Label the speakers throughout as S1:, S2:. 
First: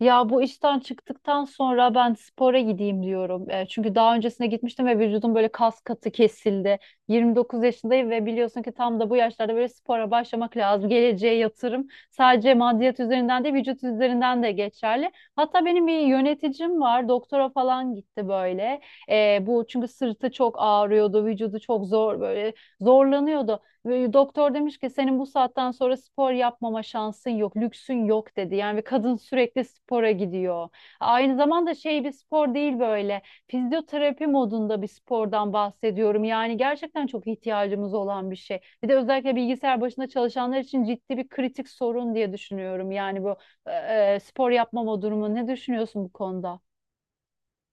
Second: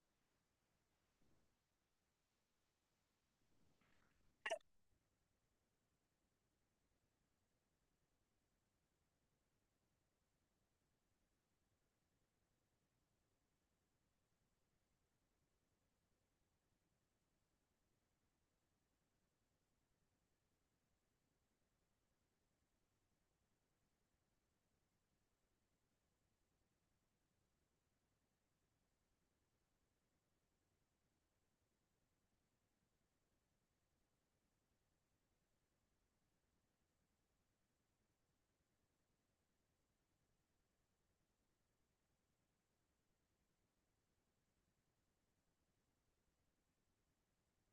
S1: Ya bu işten çıktıktan sonra ben spora gideyim diyorum. Çünkü daha öncesine gitmiştim ve vücudum böyle kas katı kesildi. 29 yaşındayım ve biliyorsun ki tam da bu yaşlarda böyle spora başlamak lazım. Geleceğe yatırım sadece maddiyat üzerinden değil vücut üzerinden de geçerli. Hatta benim bir yöneticim var. Doktora falan gitti böyle. Bu çünkü sırtı çok ağrıyordu, vücudu çok zor böyle zorlanıyordu ve doktor demiş ki senin bu saatten sonra spor yapmama şansın yok, lüksün yok dedi. Yani ve kadın sürekli spora gidiyor. Aynı zamanda şey bir spor değil böyle. Fizyoterapi modunda bir spordan bahsediyorum. Yani gerçekten çok ihtiyacımız olan bir şey. Bir de özellikle bilgisayar başında çalışanlar için ciddi bir kritik sorun diye düşünüyorum. Yani bu e, spor yapmama durumu. Ne düşünüyorsun bu konuda?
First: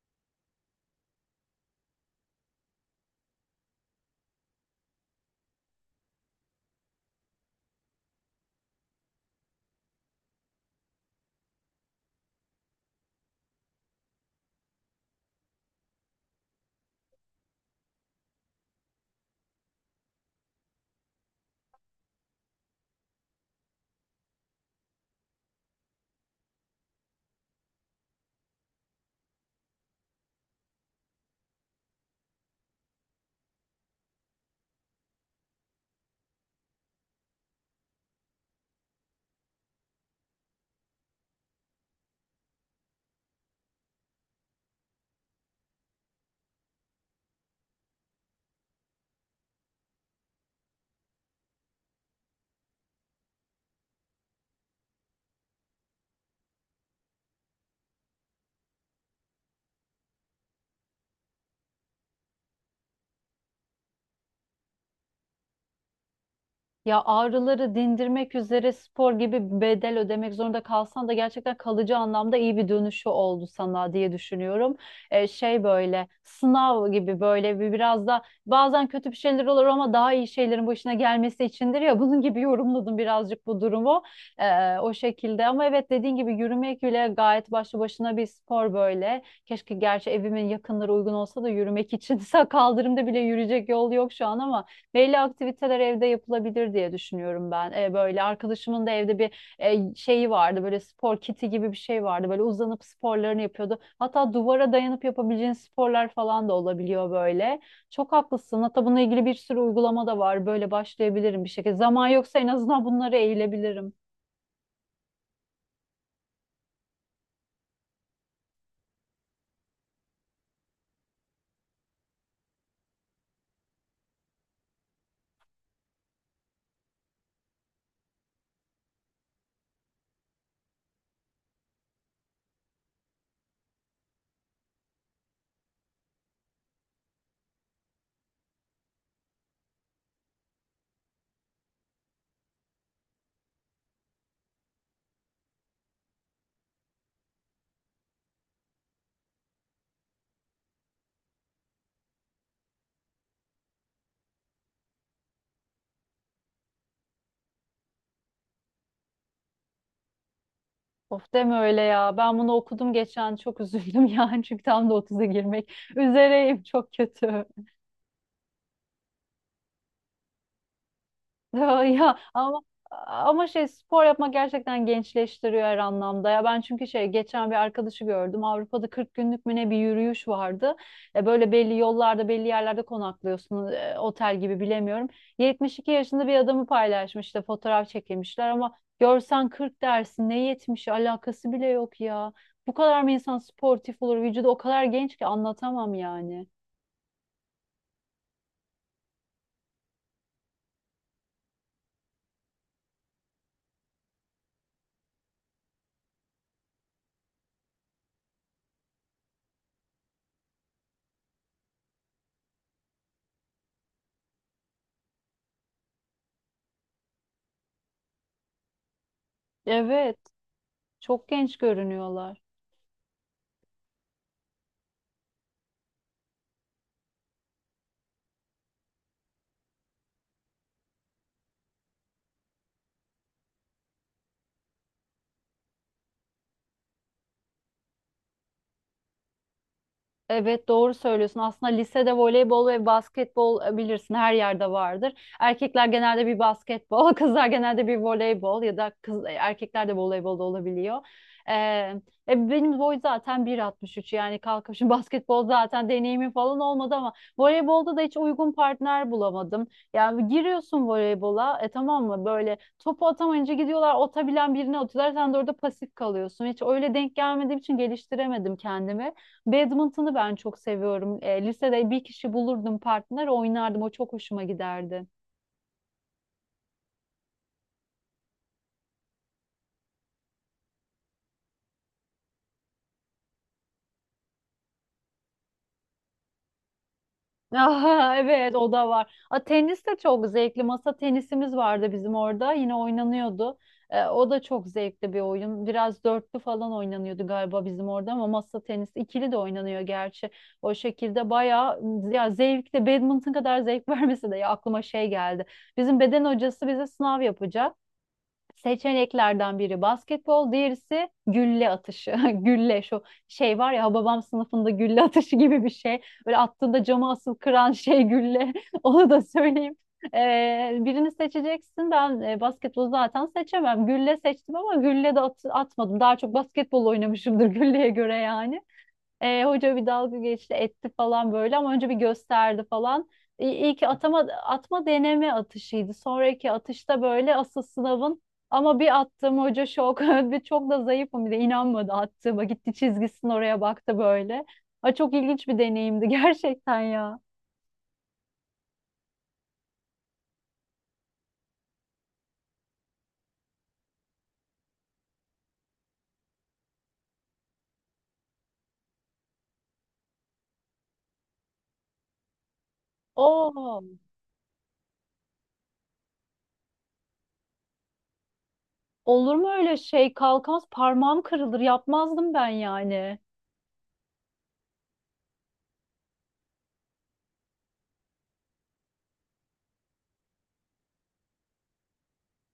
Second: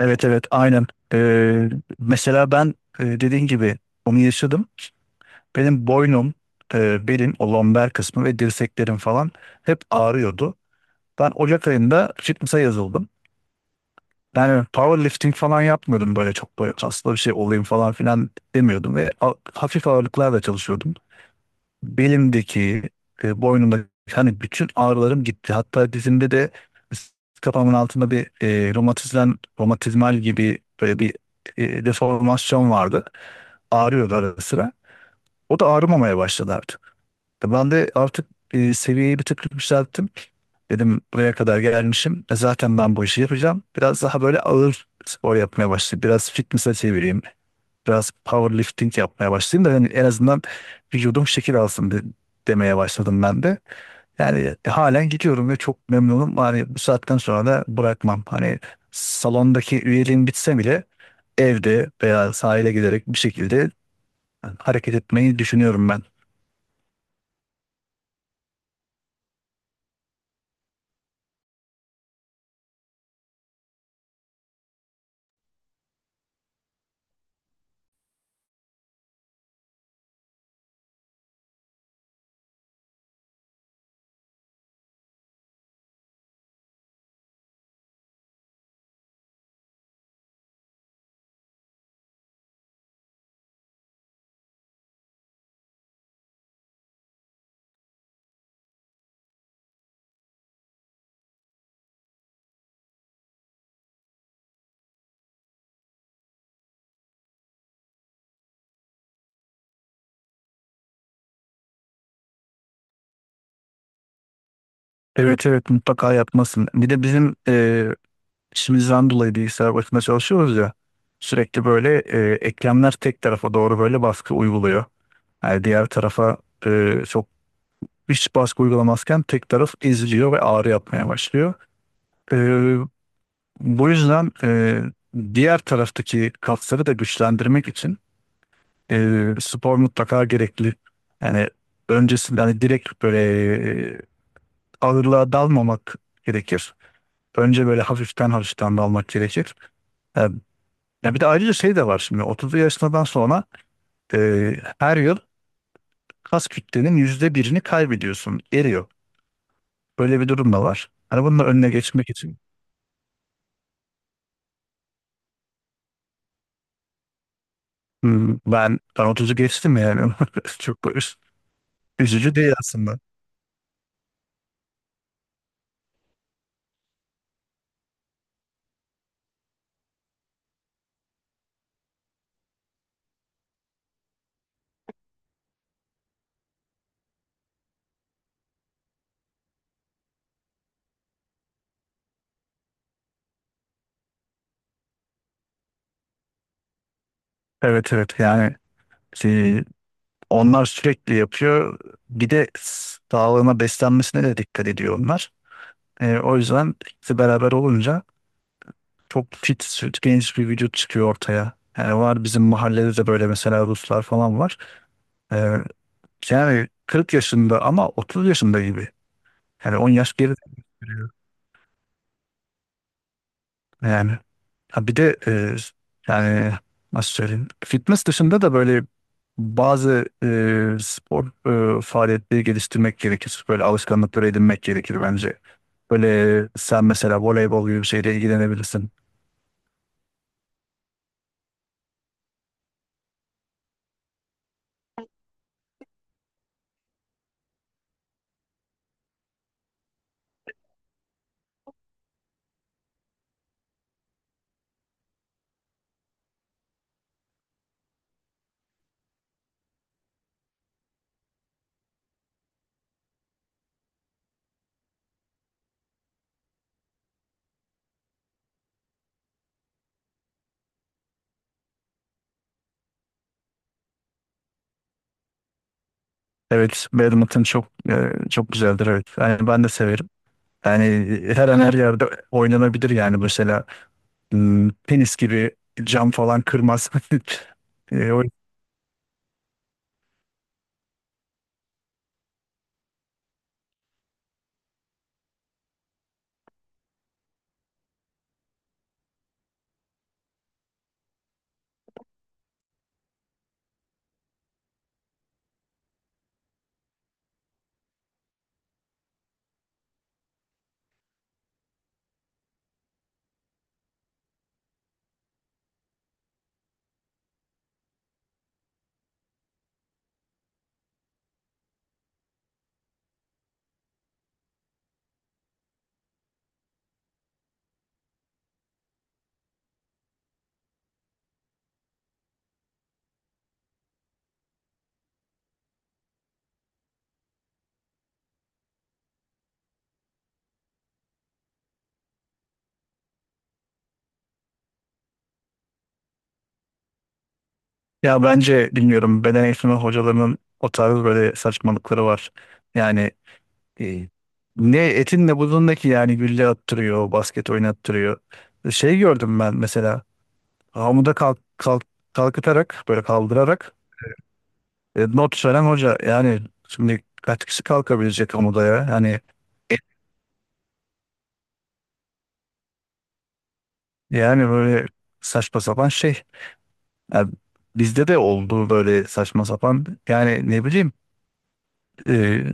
S2: Evet evet aynen. Ee, Mesela ben dediğin gibi onu yaşadım. Benim boynum, belim, o lomber kısmı ve dirseklerim falan hep ağrıyordu. Ben Ocak ayında fitness'a yazıldım. Yani powerlifting falan yapmıyordum, böyle çok böyle kaslı bir şey olayım falan filan demiyordum ve hafif ağırlıklarla çalışıyordum. Belimdeki, boynumdaki hani bütün ağrılarım gitti. Hatta dizimde de kafamın altında bir romatizmal, romatizmal gibi böyle bir deformasyon vardı. Ağrıyordu ara sıra. O da ağrımamaya başladı artık. Ben de artık seviyeyi bir tık yükselttim. Dedim buraya kadar gelmişim. Zaten ben bu işi yapacağım. Biraz daha böyle ağır spor yapmaya başladım. Biraz fitness'a çevireyim, biraz powerlifting yapmaya başlayayım da yani en azından vücudum şekil alsın demeye başladım ben de. Yani halen gidiyorum ve çok memnunum. Hani bu saatten sonra da bırakmam. Hani salondaki üyeliğim bitse bile evde veya sahile giderek bir şekilde hareket etmeyi düşünüyorum ben.
S1: Ya ağrıları dindirmek üzere spor gibi bir bedel ödemek zorunda kalsan da gerçekten kalıcı anlamda iyi bir dönüşü oldu sana diye düşünüyorum. Şey böyle sınav gibi böyle bir biraz da bazen kötü bir şeyler olur ama daha iyi şeylerin başına gelmesi içindir ya bunun gibi yorumladım birazcık bu durumu. O şekilde. Ama evet dediğin gibi yürümek bile gayet başlı başına bir spor böyle. Keşke gerçi evimin yakınları uygun olsa da yürümek için kaldırımda bile yürüyecek yol yok şu an ama belli aktiviteler evde yapılabilir diye düşünüyorum ben. Böyle arkadaşımın da evde bir şeyi vardı. Böyle spor kiti gibi bir şey vardı. Böyle uzanıp sporlarını yapıyordu. Hatta duvara dayanıp yapabileceğin sporlar falan da olabiliyor böyle. Çok haklısın. Hatta bununla ilgili bir sürü uygulama da var. Böyle başlayabilirim bir şekilde. Zaman yoksa en azından bunlara eğilebilirim.
S2: Evet evet, mutlaka yapmasın. Bir de bizim işimizden dolayı bilgisayar başında çalışıyoruz ya, sürekli böyle eklemler tek tarafa doğru böyle baskı uyguluyor. Yani diğer tarafa çok hiç baskı uygulamazken tek taraf eziliyor ve ağrı yapmaya başlıyor. Ee, Bu yüzden diğer taraftaki kasları da güçlendirmek için spor mutlaka gerekli. Yani öncesinde hani direkt böyle e, ağırlığa dalmamak gerekir. Önce böyle hafiften hafiften dalmak gerekir. Yani, ya bir de ayrıca şey de var, şimdi 30'lu yaşından sonra e, her yıl kas kütlenin %1'ini kaybediyorsun, eriyor. Böyle bir durum da var. Hani
S1: Of
S2: bunun da
S1: deme
S2: önüne
S1: öyle
S2: geçmek
S1: ya. Ben
S2: için.
S1: bunu okudum geçen çok üzüldüm yani çünkü tam da 30'a girmek üzereyim çok kötü.
S2: Hmm, ben 30'u geçtim yani. Çok böyle
S1: Ya ya,
S2: üzücü değil
S1: ama
S2: aslında.
S1: ama şey spor yapmak gerçekten gençleştiriyor her anlamda. Ya ben çünkü şey geçen bir arkadaşı gördüm. Avrupa'da 40 günlük mü ne bir yürüyüş vardı. Böyle belli yollarda, belli yerlerde konaklıyorsun. Otel gibi bilemiyorum. 72 yaşında bir adamı paylaşmış işte fotoğraf çekilmişler ama görsen 40 dersin. Ne 70'i alakası bile yok ya. Bu kadar mı insan sportif olur? Vücudu o kadar genç ki anlatamam yani.
S2: Evet evet, yani şey, onlar sürekli yapıyor. Bir de sağlığına, beslenmesine de dikkat ediyor onlar. O yüzden ikisi beraber olunca çok fit, süt, genç bir vücut çıkıyor ortaya. Yani var bizim mahallede de böyle, mesela Ruslar falan var. Ee, Yani 40 yaşında ama 30 yaşında gibi. Yani 10 yaş
S1: Evet,
S2: geride.
S1: çok genç görünüyorlar.
S2: Yani ha bir de yani nasıl söyleyeyim? Fitness dışında da böyle bazı spor faaliyetleri geliştirmek gerekir. Böyle alışkanlıkları edinmek gerekir bence. Böyle sen mesela voleybol gibi bir şeyle ilgilenebilirsin.
S1: Evet doğru söylüyorsun. Aslında lisede voleybol ve basketbol bilirsin her yerde vardır. Erkekler genelde bir basketbol, kızlar genelde bir voleybol ya da kız erkekler de voleybolda olabiliyor. Ee, benim boy zaten 1.63 yani kalkıp şimdi basketbol zaten deneyimim falan olmadı ama voleybolda da hiç uygun partner bulamadım. Yani giriyorsun voleybola tamam mı böyle topu atamayınca gidiyorlar atabilen birine atıyorlar sen de orada pasif kalıyorsun. Hiç öyle denk gelmediğim için geliştiremedim kendimi. Badminton'u ben çok seviyorum. Lisede bir kişi bulurdum partner oynardım. O çok hoşuma giderdi.
S2: Evet, badminton çok çok güzeldir evet. Yani ben de severim. Yani her an her yerde oynanabilir yani, mesela tenis gibi cam falan kırmaz. E,
S1: Aha,
S2: o-
S1: evet o da var. Tenis de çok zevkli. Masa tenisimiz vardı bizim orada. Yine oynanıyordu. O da çok zevkli bir oyun. Biraz dörtlü falan oynanıyordu galiba bizim orada ama masa tenisi ikili de oynanıyor gerçi. O şekilde bayağı ya zevkli. Badminton kadar zevk vermesi de ya aklıma şey geldi. Bizim beden hocası bize sınav yapacak. Seçeneklerden biri basketbol, diğerisi gülle atışı. Gülle şu şey var ya Hababam sınıfında gülle atışı gibi bir şey. Böyle attığında cama asıl kıran şey gülle. Onu da söyleyeyim. Birini seçeceksin. Ben basketbolu zaten seçemem. Gülle seçtim ama gülle de atmadım. Daha çok basketbol oynamışımdır gülleye göre yani. Hoca bir dalga geçti etti falan böyle ama önce bir gösterdi falan. İyi, ki atma deneme atışıydı. Sonraki atışta böyle asıl sınavın ama bir attım hoca şok. Bir çok da zayıfım bir de inanmadı attığıma. Gitti çizgisinin oraya baktı böyle. Ay, çok ilginç bir deneyimdi gerçekten ya.
S2: Ya bence bilmiyorum, beden eğitimi hocalarının o tarz böyle saçmalıkları var. Yani e, ne etin ne budundaki, yani gülle attırıyor, basket oynattırıyor. Şey gördüm ben mesela, hamuda kalk, kalk, kalkıtarak böyle, kaldırarak
S1: Oo,
S2: not veren hoca. Yani şimdi kaç kişi kalkabilecek hamuda ya? Yani
S1: olur mu öyle şey? Kalkamaz parmağım kırılır. Yapmazdım ben yani.
S2: böyle saçma sapan şey. Yani bizde de oldu böyle saçma sapan. Yani ne bileyim, e,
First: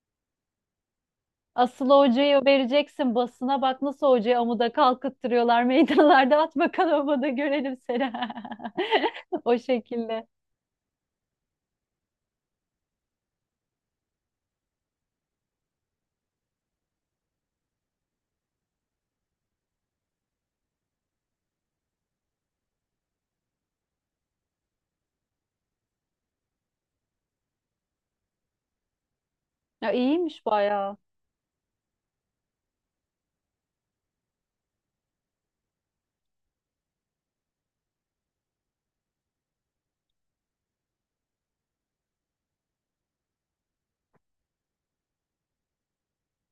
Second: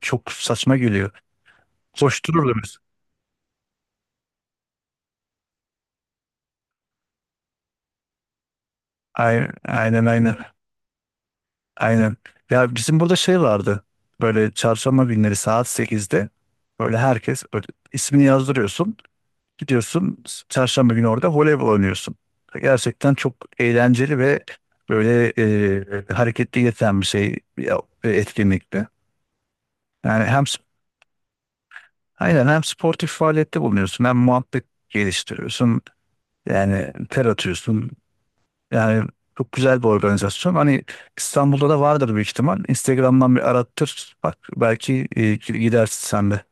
S2: çok saçma geliyor.
S1: Asıl hocayı
S2: Koştururdu biz.
S1: vereceksin basına bak nasıl hocayı amuda kalkıttırıyorlar meydanlarda at bakalım amuda görelim seni. O
S2: Aynen
S1: şekilde.
S2: aynen. Aynen. Ya bizim burada şey vardı. Böyle çarşamba günleri saat 8'de böyle herkes böyle ismini yazdırıyorsun. Gidiyorsun çarşamba günü orada voleybol oynuyorsun. Gerçekten çok eğlenceli ve böyle hareketli geçen bir şey ya, etkinlikti.
S1: Ya
S2: Yani hem,
S1: iyiymiş bayağı.
S2: aynen, hem sportif faaliyette bulunuyorsun hem muhabbet geliştiriyorsun. Yani ter atıyorsun. Yani çok güzel bir organizasyon. Hani İstanbul'da da vardır büyük ihtimal. Instagram'dan bir arattır. Bak belki gidersin sen de.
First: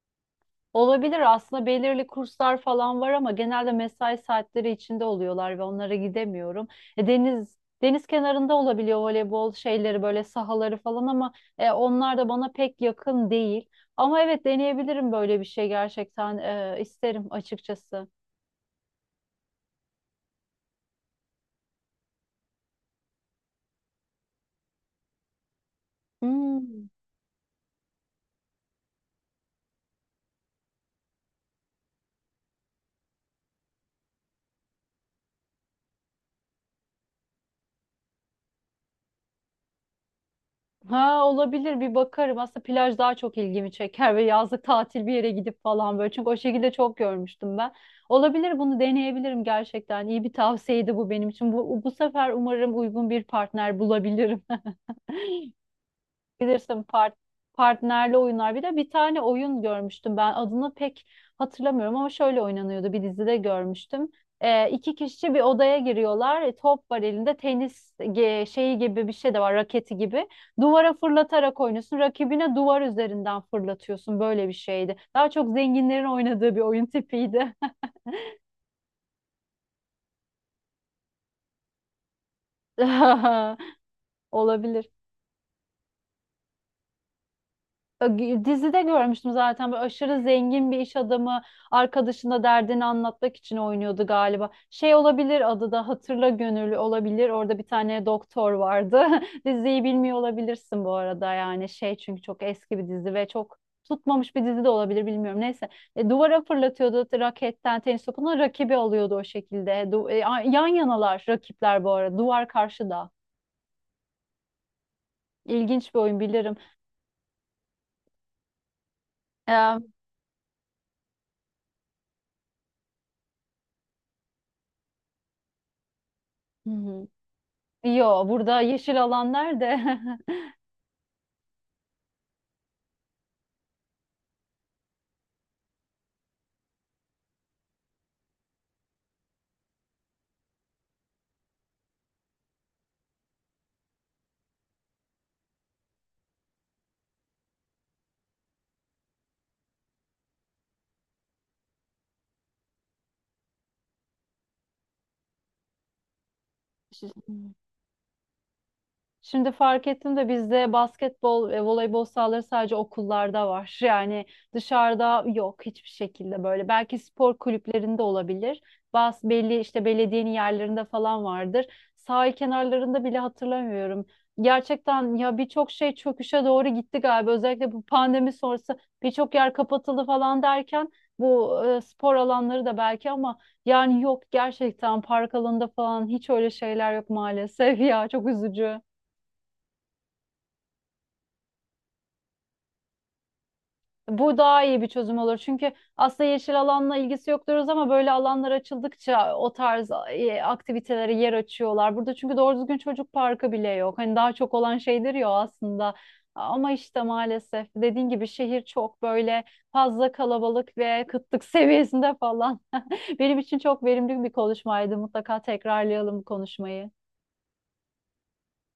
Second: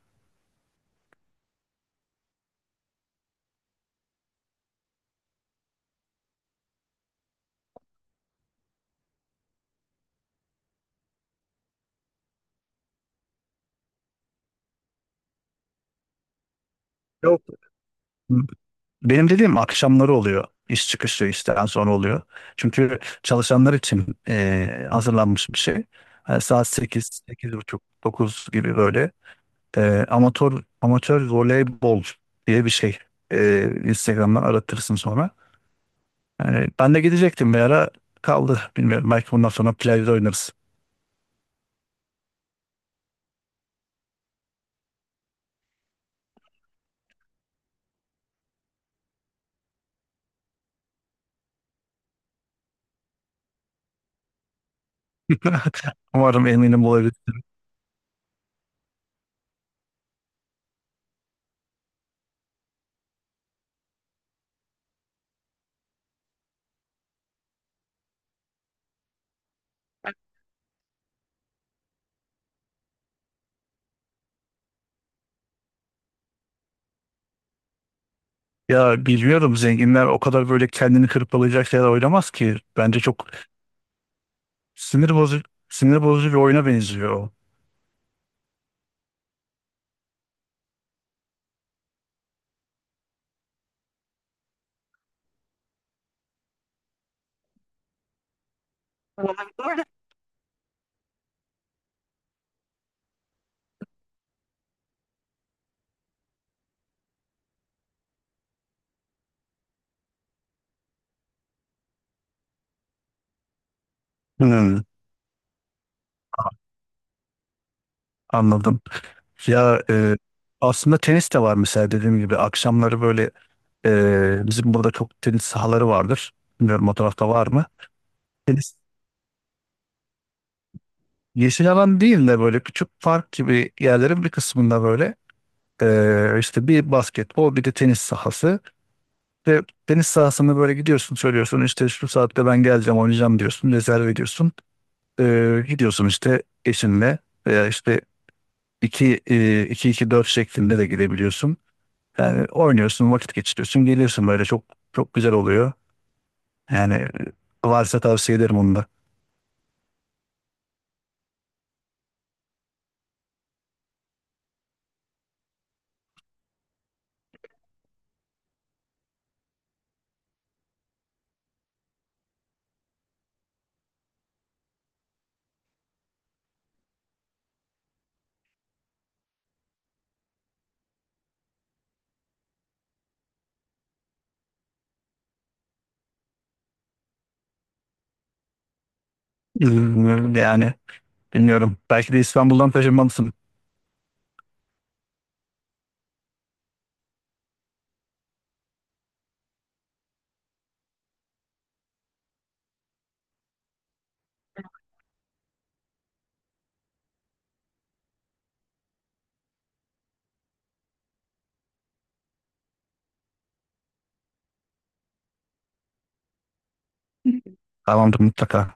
S1: Olabilir aslında belirli kurslar falan var ama genelde mesai saatleri içinde oluyorlar ve onlara gidemiyorum. Deniz kenarında olabiliyor voleybol şeyleri böyle sahaları falan ama onlar da bana pek yakın değil. Ama evet deneyebilirim böyle bir şey gerçekten isterim
S2: Yok.
S1: açıkçası.
S2: Benim dediğim akşamları oluyor. İş çıkışı, işten sonra oluyor. Çünkü çalışanlar için hazırlanmış bir şey. Yani saat
S1: Hmm.
S2: sekiz, sekiz buçuk, 9 gibi böyle. Amatör amatör voleybol diye bir şey. Instagram'dan aratırsın sonra. Yani ben de gidecektim bir ara, kaldı. Bilmiyorum, belki bundan sonra plajda oynarız.
S1: Ha olabilir bir bakarım. Aslında plaj daha çok ilgimi çeker ve yazlık tatil bir yere gidip falan böyle. Çünkü o şekilde çok görmüştüm ben. Olabilir bunu deneyebilirim gerçekten. İyi bir tavsiyeydi bu benim için. Bu sefer umarım uygun bir partner bulabilirim.
S2: Umarım,
S1: Bilirsin
S2: eminim olabilir.
S1: partnerli oyunlar. Bir de bir tane oyun görmüştüm ben adını pek hatırlamıyorum ama şöyle oynanıyordu bir dizide görmüştüm. İki kişi bir odaya giriyorlar. Top var elinde tenis şeyi gibi bir şey de var raketi gibi. Duvara fırlatarak oynuyorsun. Rakibine duvar üzerinden fırlatıyorsun. Böyle bir şeydi. Daha çok zenginlerin oynadığı bir oyun tipiydi.
S2: Ya bilmiyorum, zenginler o kadar böyle kendini hırpalayacak şeyler oynamaz ki. Bence çok
S1: Olabilir.
S2: sinir bozucu sinir bozucu bir oyuna benziyor. O.
S1: Dizide görmüştüm zaten böyle aşırı zengin bir iş adamı arkadaşına derdini anlatmak için oynuyordu galiba. Şey olabilir adı da Hatırla Gönüllü olabilir. Orada bir tane doktor vardı. Diziyi bilmiyor olabilirsin bu arada yani şey çünkü çok eski bir dizi ve çok tutmamış bir dizi de olabilir bilmiyorum. Neyse. Duvara fırlatıyordu raketten tenis topunu rakibi alıyordu o şekilde. Yan yanalar rakipler bu arada duvar karşıda.
S2: Hmm,
S1: İlginç bir oyun bilirim.
S2: anladım.
S1: Hı
S2: Ya, aslında tenis de var mesela, dediğim gibi akşamları böyle. Bizim burada çok tenis sahaları vardır. Bilmiyorum, o
S1: hı.
S2: tarafta var mı?
S1: Yo burada
S2: Tenis
S1: yeşil alan nerede?
S2: yeşil alan değil de böyle küçük park gibi yerlerin bir kısmında böyle işte bir basketbol, bir de tenis sahası. Ve tenis sahasını böyle gidiyorsun, söylüyorsun işte şu saatte ben geleceğim, oynayacağım diyorsun, rezerv ediyorsun. Gidiyorsun işte eşinle veya işte iki, 2 iki, 4 şeklinde de gidebiliyorsun. Yani oynuyorsun, vakit geçiriyorsun, geliyorsun, böyle çok çok güzel oluyor. Yani varsa tavsiye ederim onu da.
S1: Şimdi fark ettim de bizde basketbol ve voleybol sahaları sadece okullarda var. Yani dışarıda yok hiçbir şekilde böyle. Belki spor kulüplerinde olabilir. Bazı belli işte belediyenin yerlerinde falan vardır. Sahil kenarlarında bile hatırlamıyorum. Gerçekten ya birçok şey çöküşe doğru gitti galiba. Özellikle bu pandemi sonrası birçok yer kapatıldı falan derken bu spor alanları da belki ama yani yok gerçekten park alanında falan hiç öyle şeyler yok maalesef ya çok üzücü.
S2: Ee, Yani bilmiyorum. Belki de İstanbul'dan taşınmalısın.
S1: Bu daha iyi bir çözüm olur. Çünkü aslında yeşil alanla ilgisi yok diyoruz ama böyle alanlar açıldıkça o tarz aktivitelere yer açıyorlar. Burada çünkü doğru düzgün çocuk parkı bile yok. Hani daha çok olan şeydir ya o aslında. Ama işte maalesef dediğin gibi şehir çok böyle fazla kalabalık ve kıtlık seviyesinde falan. Benim için çok verimli bir konuşmaydı. Mutlaka tekrarlayalım bu konuşmayı.
S2: Tamamdır, mutlaka.